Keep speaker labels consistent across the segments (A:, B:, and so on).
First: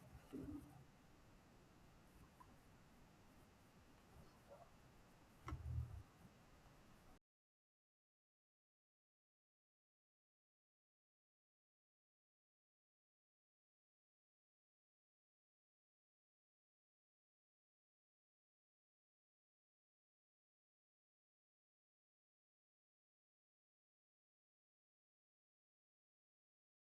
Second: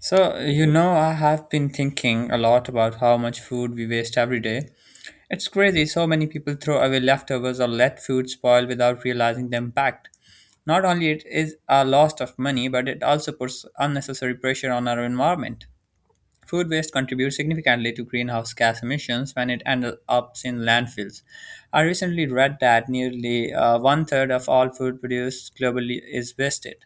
A: So, you know, I have been thinking a lot about how much food we waste every day. It's crazy, so many people throw away leftovers or let food spoil without realizing the impact. Not only it is a loss of money, but it also puts unnecessary pressure on our environment. Food waste contributes significantly to greenhouse gas emissions when it ends up in landfills. I recently read that nearly one third of all food produced globally is wasted.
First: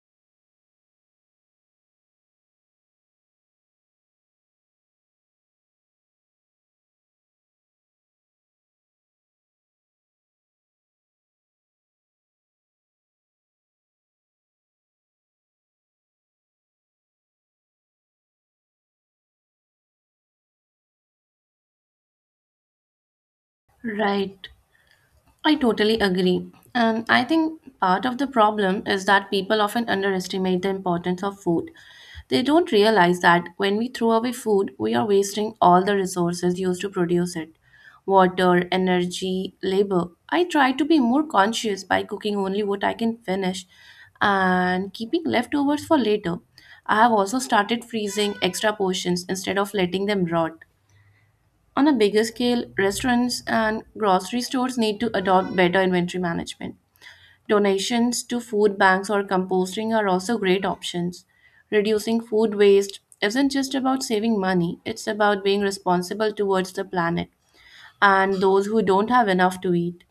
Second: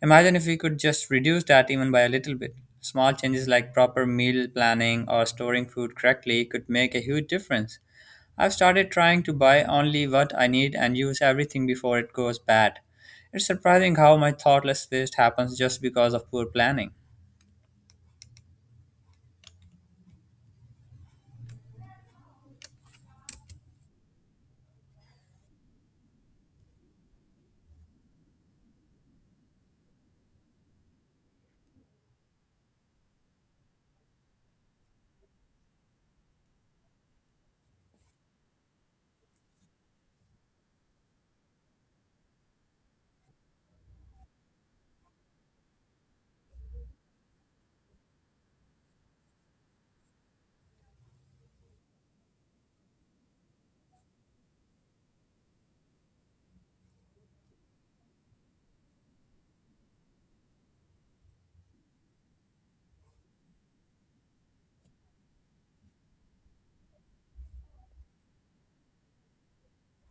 A: Imagine if we could just reduce that even by a little bit. Small changes like proper meal planning or storing food correctly could make a huge difference. I've started trying to buy only what I need and use everything before it goes bad. It's surprising how my thoughtless waste happens just because of poor planning.
B: Right. I totally agree. And I think part of the problem is that people often underestimate the importance of food. They don't realize that when we throw away food, we are wasting all the resources used to produce it water, energy, labor. I try to be more conscious by cooking only what I can finish and keeping leftovers for later. I have also started freezing extra portions instead of letting them rot. On a bigger scale, restaurants and grocery stores need to adopt better inventory management. Donations to food banks or composting are also great options. Reducing food waste isn't just about saving money, it's about being responsible towards the planet and those who don't have enough to eat.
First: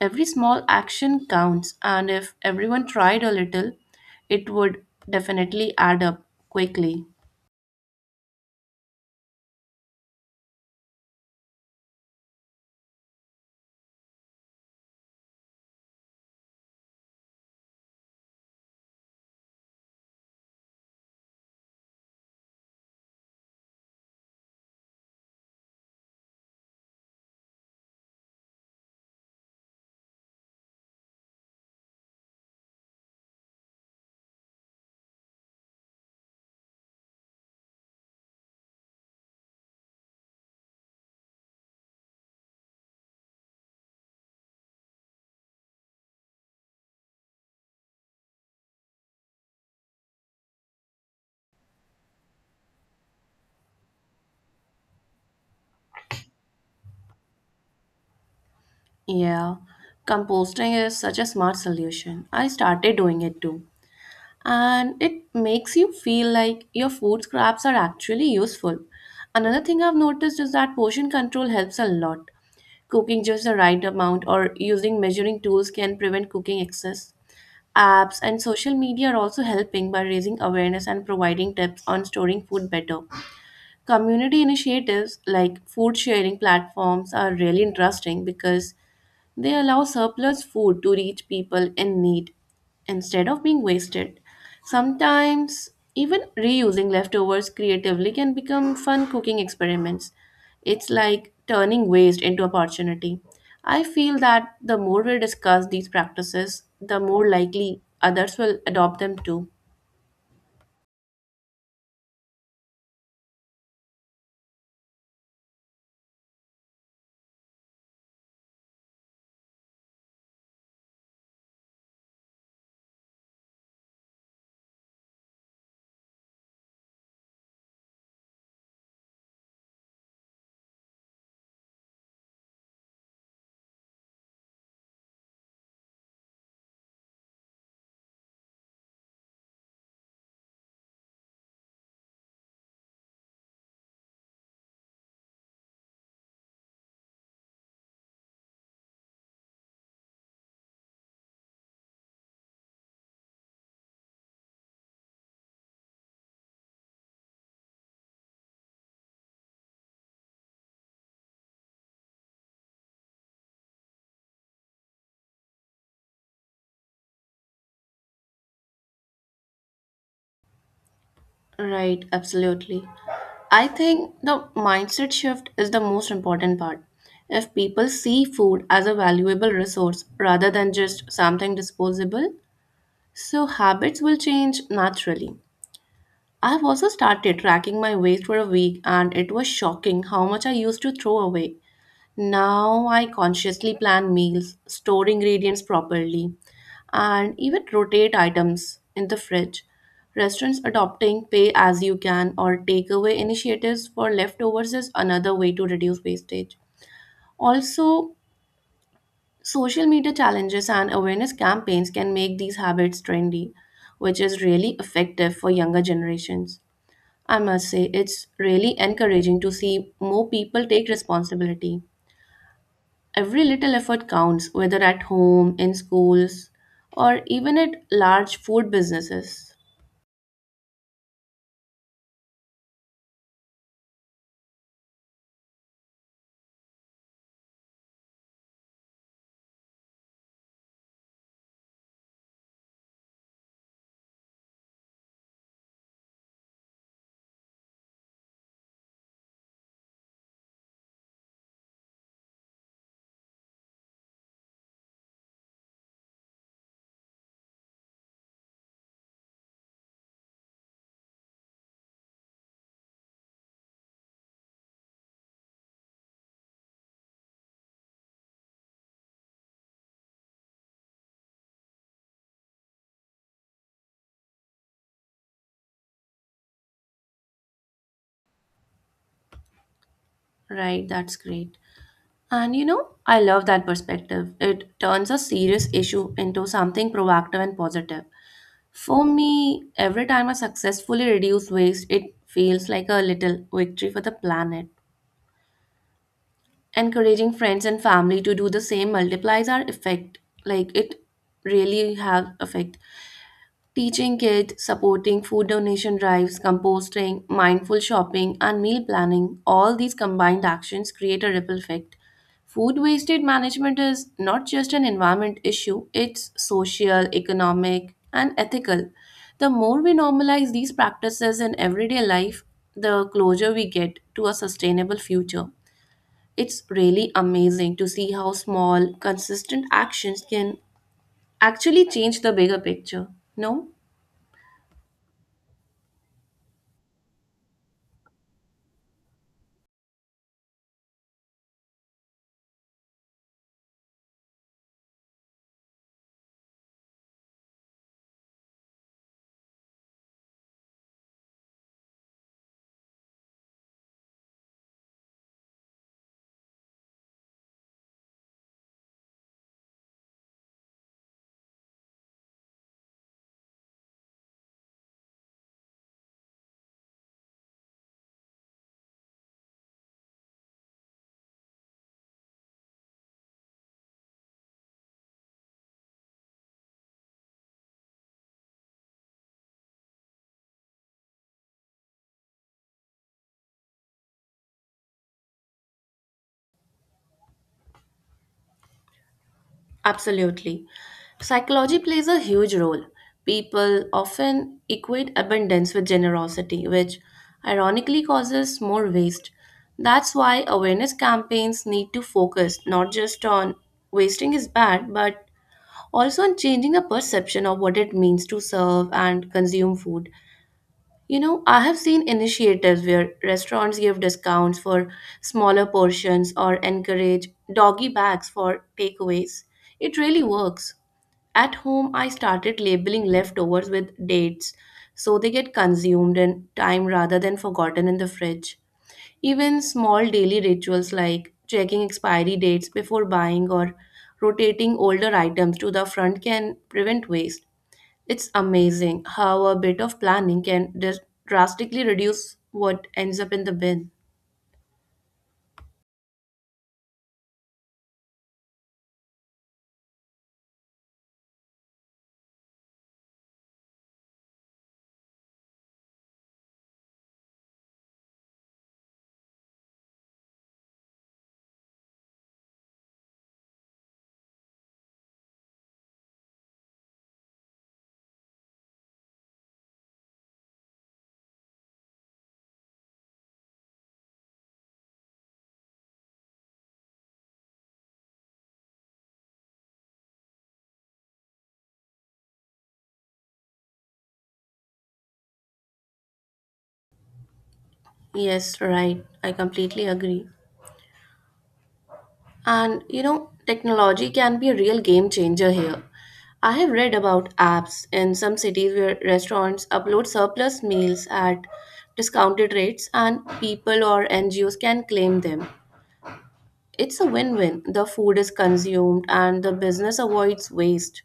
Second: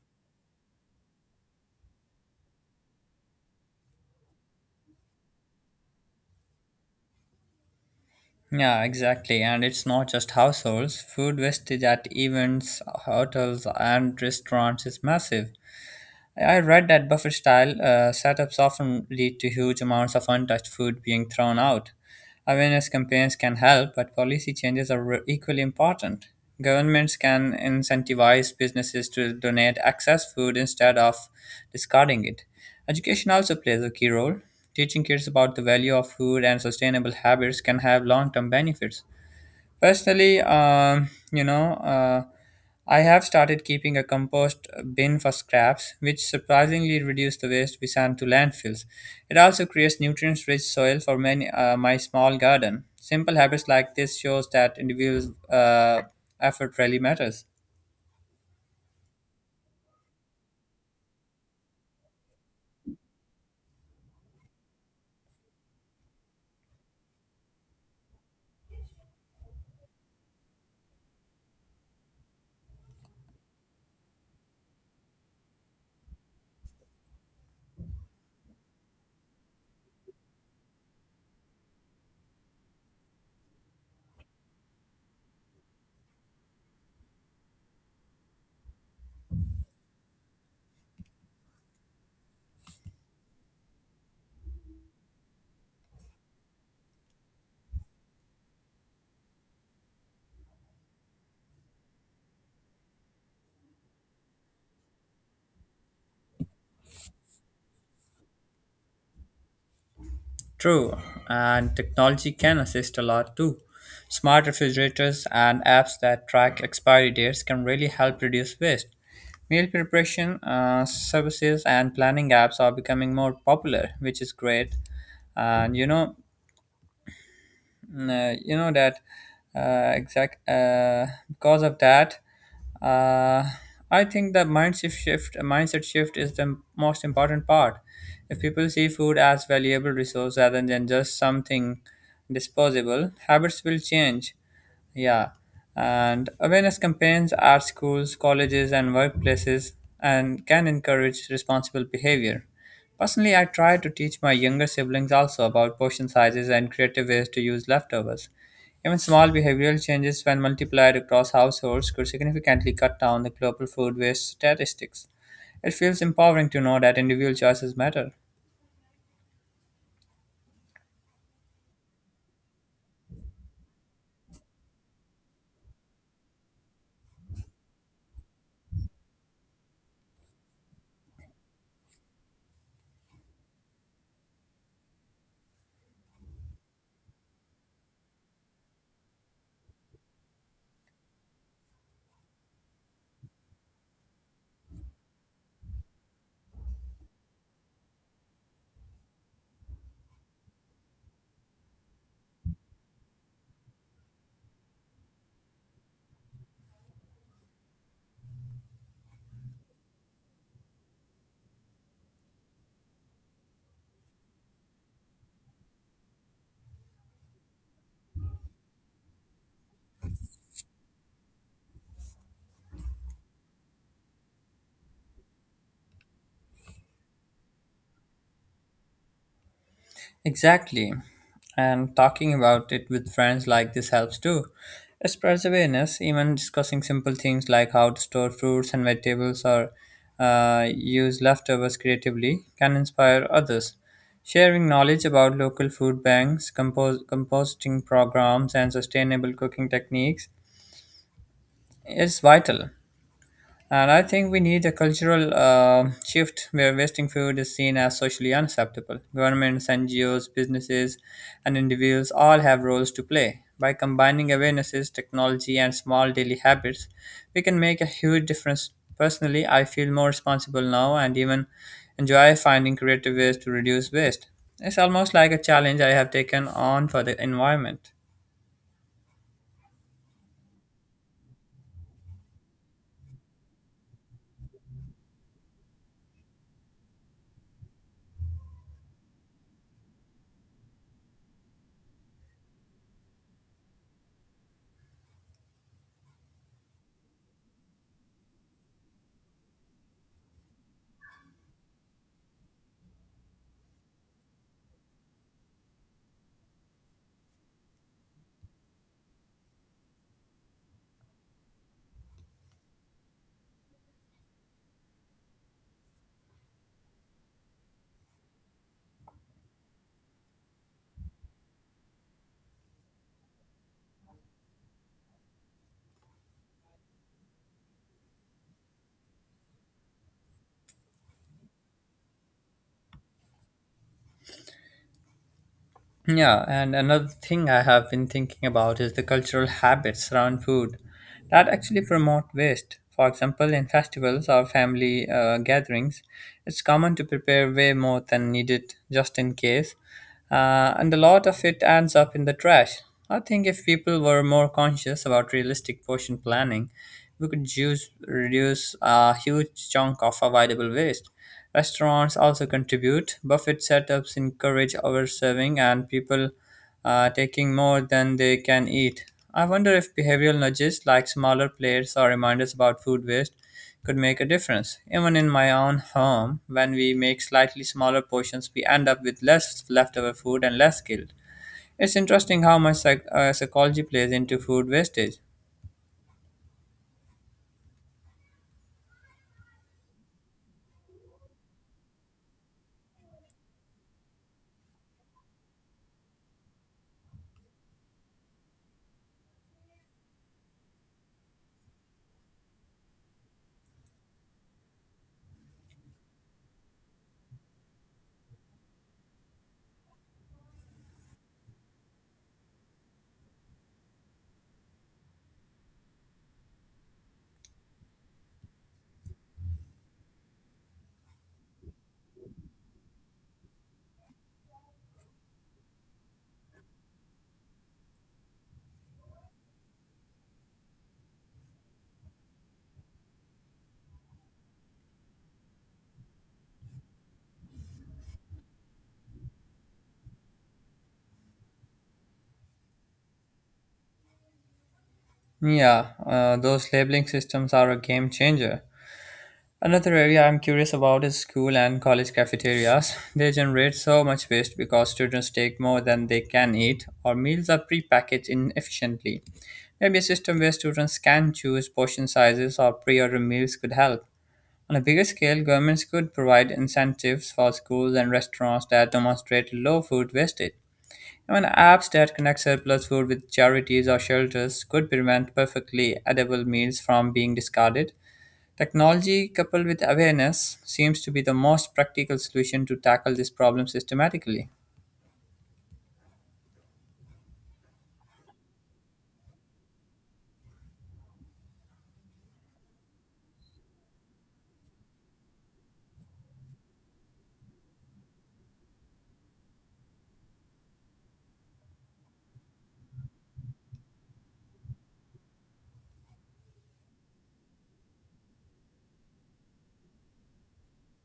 B: Every small action counts, and if everyone tried a little, it would definitely add up quickly.
A: Yeah, exactly. And it's not just households. Food wastage at events, hotels, and restaurants is massive. I read that buffet style setups often lead to huge amounts of untouched food being thrown out. Awareness campaigns can help, but policy changes are equally important. Governments can incentivize businesses to donate excess food instead of discarding it. Education also plays a key role. Teaching kids about the value of food and sustainable habits can have long term benefits. Personally, I have started keeping a compost bin for scraps, which surprisingly reduce the waste we send to landfills. It also creates nutrient-rich soil for many, my small garden. Simple habits like this shows that individual effort really matters.
B: Yeah, composting is such a smart solution. I started doing it too, and it makes you feel like your food scraps are actually useful. Another thing I've noticed is that portion control helps a lot. Cooking just the right amount or using measuring tools can prevent cooking excess. Apps and social media are also helping by raising awareness and providing tips on storing food better. Community initiatives like food sharing platforms are really interesting because they allow surplus food to reach people in need instead of being wasted. Sometimes, even reusing leftovers creatively can become fun cooking experiments. It's like turning waste into opportunity. I feel that the more we discuss these practices, the more likely others will adopt them too.
A: True, and technology can assist a lot too. Smart refrigerators and apps that track expiry dates can really help reduce waste. Meal preparation services and planning apps are becoming more popular, which is great. And you know, Mm, you know that exact because of that, uh, I think mindset shift is the most important part. If people see food as valuable resource rather than just something disposable, habits will change. Yeah, and awareness campaigns at schools, colleges, and workplaces and can encourage responsible behavior. Personally, I try to teach my younger siblings also about portion sizes and creative ways to use leftovers. Even small behavioral changes, when multiplied across households, could significantly cut down the global food waste statistics. It feels empowering to know that individual choices matter.
B: Right, absolutely. I think the mindset shift is the most important part. If people see food as a valuable resource rather than just something disposable, so habits will change naturally. I've also started tracking my waste for a week and it was shocking how much I used to throw away. Now I consciously plan meals, store ingredients properly, and even rotate items in the fridge. Restaurants adopting pay as you can or takeaway initiatives for leftovers is another way to reduce wastage. Also, social media challenges and awareness campaigns can make these habits trendy, which is really effective for younger generations. I must say, it's really encouraging to see more people take responsibility. Every little effort counts, whether at home, in schools, or even at large food businesses.
A: Exactly. And talking about it with friends like this helps too. It spreads awareness, even discussing simple things like how to store fruits and vegetables or use leftovers creatively can inspire others. Sharing knowledge about local food banks, composting programs, and sustainable cooking techniques is vital. And I think we need a cultural shift where wasting food is seen as socially unacceptable. Governments, NGOs, businesses, and individuals all have roles to play. By combining awarenesses, technology, and small daily habits, we can make a huge difference. Personally, I feel more responsible now and even enjoy finding creative ways to reduce waste. It's almost like a challenge I have taken on for the environment.
B: Right, that's great. And you know, I love that perspective. It turns a serious issue into something proactive and positive. For me, every time I successfully reduce waste, it feels like a little victory for the planet. Encouraging friends and family to do the same multiplies our effect. Like it really have effect. Teaching kids, supporting food donation drives, composting, mindful shopping, and meal planning, all these combined actions create a ripple effect. Food wastage management is not just an environment issue, it's social, economic, and ethical. The more we normalize these practices in everyday life, the closer we get to a sustainable future. It's really amazing to see how small, consistent actions can actually change the bigger picture. No?
A: Yeah, and another thing I have been thinking about is the cultural habits around food that actually promote waste. For example, in festivals or family gatherings, it's common to prepare way more than needed just in case, and a lot of it ends up in the trash. I think if people were more conscious about realistic portion planning, we could use, reduce a huge chunk of avoidable waste. Restaurants also contribute. Buffet setups encourage overserving and people taking more than they can eat. I wonder if behavioral nudges like smaller plates or reminders about food waste could make a difference. Even in my own home, when we make slightly smaller portions, we end up with less leftover food and less guilt. It's interesting how much psychology plays into food wastage.
B: Absolutely. Psychology plays a huge role. People often equate abundance with generosity, which ironically causes more waste. That's why awareness campaigns need to focus not just on wasting is bad, but also on changing the perception of what it means to serve and consume food. You know, I have seen initiatives where restaurants give discounts for smaller portions or encourage doggy bags for takeaways. It really works. At home, I started labeling leftovers with dates so they get consumed in time rather than forgotten in the fridge. Even small daily rituals like checking expiry dates before buying or rotating older items to the front can prevent waste. It's amazing how a bit of planning can drastically reduce what ends up in the bin.
A: Yeah, those labeling systems are a game changer. Another area I'm curious about is school and college cafeterias. They generate so much waste because students take more than they can eat, or meals are prepackaged inefficiently. Maybe a system where students can choose portion sizes or pre order meals could help. On a bigger scale, governments could provide incentives for schools and restaurants that demonstrate low food wastage. Even apps that connect surplus food with charities or shelters could prevent perfectly edible meals from being discarded. Technology coupled with awareness seems to be the most practical solution to tackle this problem systematically.
B: Yes, right. I completely agree. And you know, technology can be a real game changer here. I have read about apps in some cities where restaurants upload surplus meals at discounted rates and people or NGOs can claim them. It's a win win. The food is consumed and the business avoids waste.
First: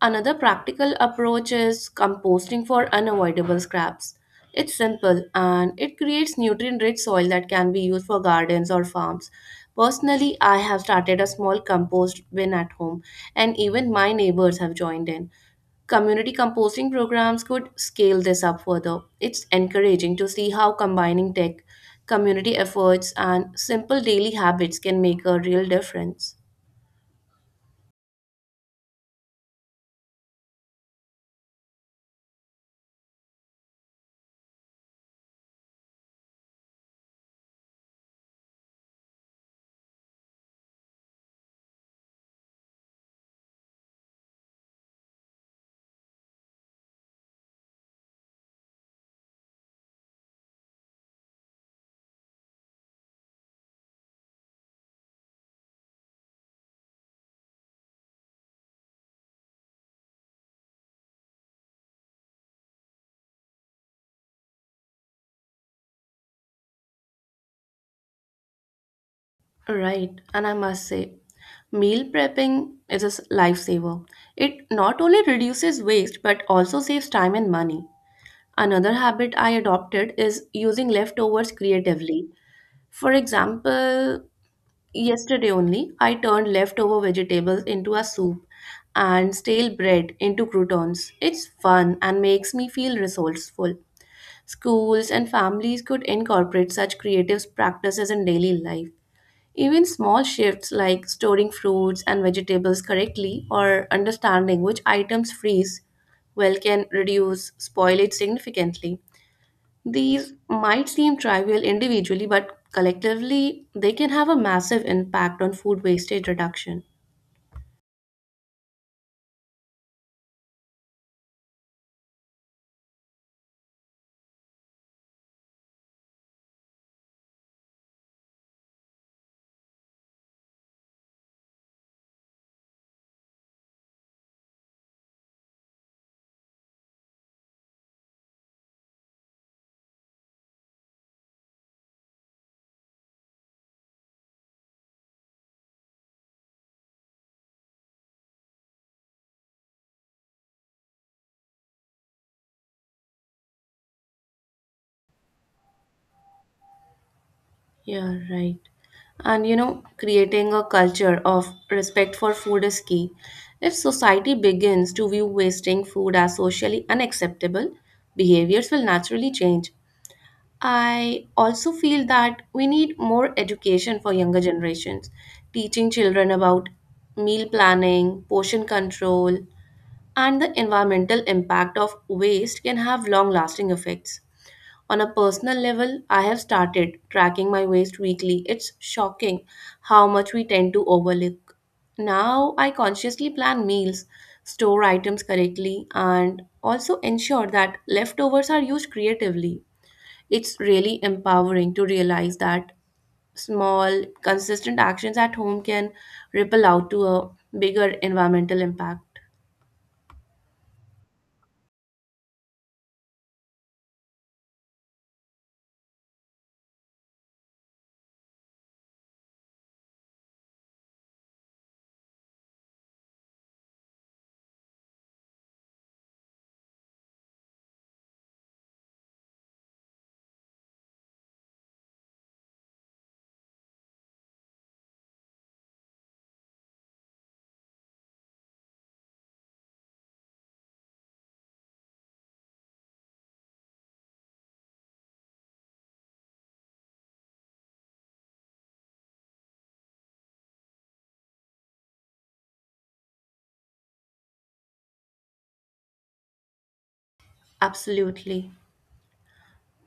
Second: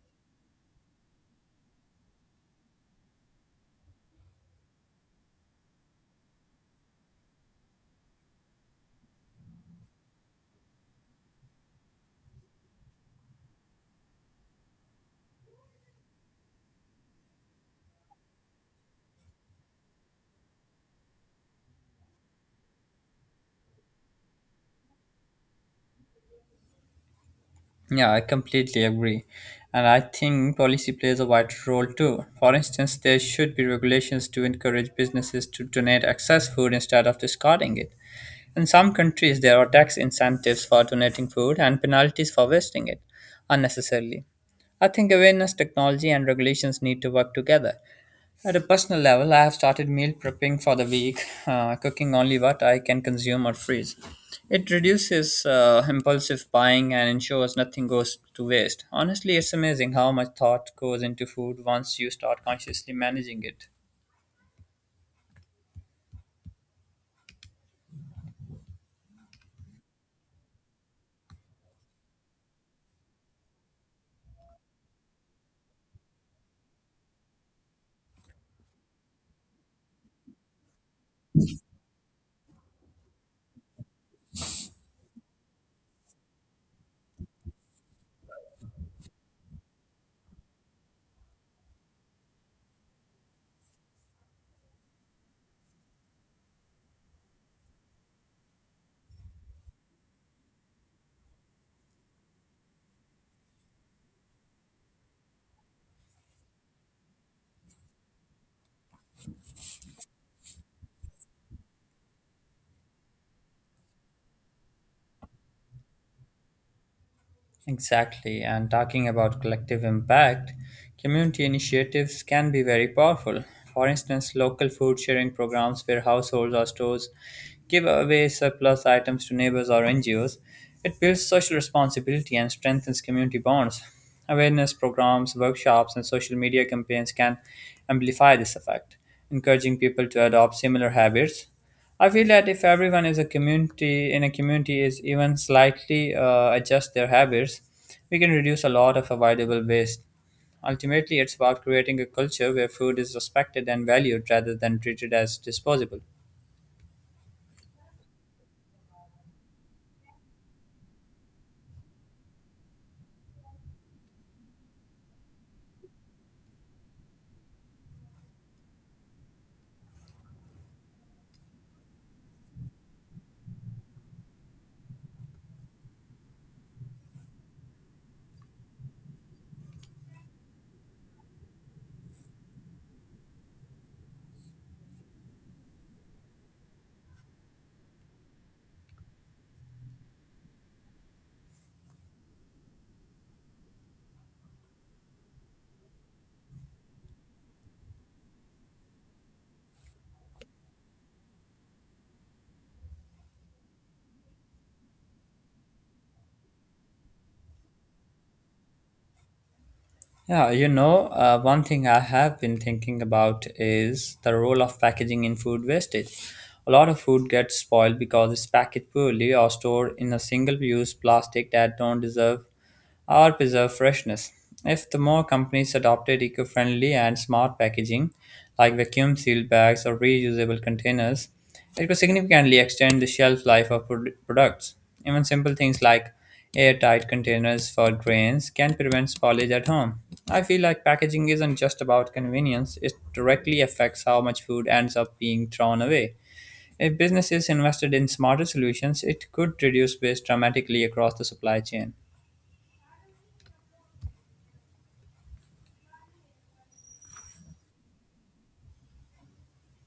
B: Another practical approach is composting for unavoidable scraps. It's simple and it creates nutrient rich soil that can be used for gardens or farms. Personally, I have started a small compost bin at home, and even my neighbors have joined in. Community composting programs could scale this up further. It's encouraging to see how combining tech, community efforts, and simple daily habits can make a real difference.
A: Yeah, I completely agree. And I think policy plays a vital role too. For instance, there should be regulations to encourage businesses to donate excess food instead of discarding it. In some countries, there are tax incentives for donating food and penalties for wasting it unnecessarily. I think awareness, technology, and regulations need to work together. At a personal level, I have started meal prepping for the week, cooking only what I can consume or freeze. It reduces impulsive buying and ensures nothing goes to waste. Honestly, it's amazing how much thought goes into food once you start consciously managing it.
B: Right, and I must say, meal prepping is a lifesaver. It not only reduces waste but also saves time and money. Another habit I adopted is using leftovers creatively. For example, yesterday only, I turned leftover vegetables into a soup and stale bread into croutons. It's fun and makes me feel resourceful. Schools and families could incorporate such creative practices in daily life. Even small shifts like storing fruits and vegetables correctly or understanding which items freeze well can reduce spoilage significantly. These might seem trivial individually, but collectively they can have a massive impact on food wastage reduction.
A: Exactly. And talking about collective impact, community initiatives can be very powerful. For instance, local food sharing programs where households or stores give away surplus items to neighbors or NGOs. It builds social responsibility and strengthens community bonds. Awareness programs, workshops, and social media campaigns can amplify this effect, encouraging people to adopt similar habits. I feel that if everyone is a community in a community is even slightly adjust their habits, we can reduce a lot of avoidable waste. Ultimately, it's about creating a culture where food is respected and valued rather than treated as disposable.
B: Yeah, right. And you know, creating a culture of respect for food is key. If society begins to view wasting food as socially unacceptable, behaviors will naturally change. I also feel that we need more education for younger generations, teaching children about meal planning, portion control, and the environmental impact of waste can have long lasting effects. On a personal level, I have started tracking my waste weekly. It's shocking how much we tend to overlook. Now I consciously plan meals, store items correctly, and also ensure that leftovers are used creatively. It's really empowering to realize that small, consistent actions at home can ripple out to a bigger environmental impact.
A: Yeah, you know, one thing I have been thinking about is the role of packaging in food wastage. A lot of food gets spoiled because it's packaged poorly or stored in a single-use plastic that don't deserve or preserve freshness. If the more companies adopted eco-friendly and smart packaging, like vacuum-sealed bags or reusable containers, it could significantly extend the shelf life of products. Even simple things like airtight containers for grains can prevent spoilage at home. I feel like packaging isn't just about convenience, it directly affects how much food ends up being thrown away. If businesses invested in smarter solutions, it could reduce waste dramatically across the supply chain.
B: Absolutely.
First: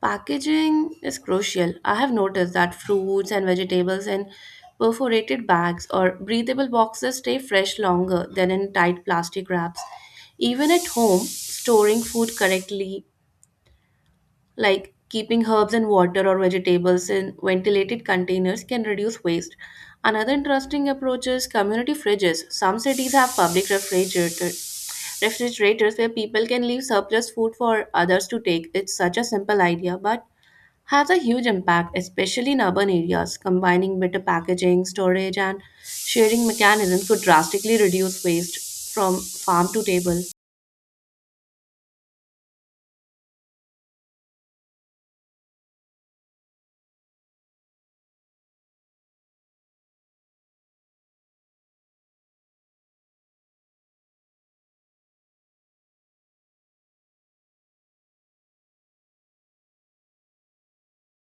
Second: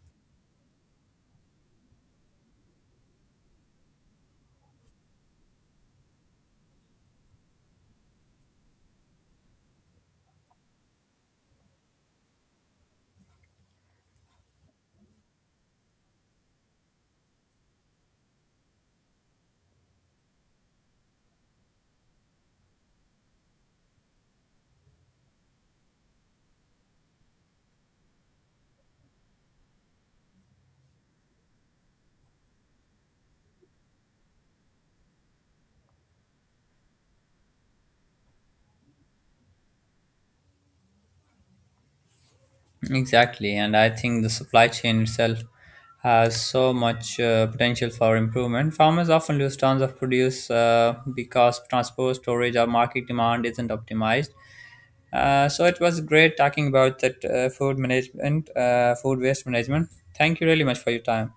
B: Packaging is crucial. I have noticed that fruits and vegetables in perforated bags or breathable boxes stay fresh longer than in tight plastic wraps. Even at home, storing food correctly like keeping herbs and water or vegetables in ventilated containers can reduce waste. Another interesting approach is community fridges. Some cities have refrigerators where people can leave surplus food for others to take. It's such a simple idea, but has a huge impact, especially in urban areas. Combining better packaging, storage, and sharing mechanisms could drastically reduce waste from farm to table.
A: Exactly, and I think the supply chain itself has so much potential for improvement. Farmers often lose tons of produce because transport, storage, or market demand isn't optimized. So it was great talking about that food management, food waste management. Thank you really much for your time.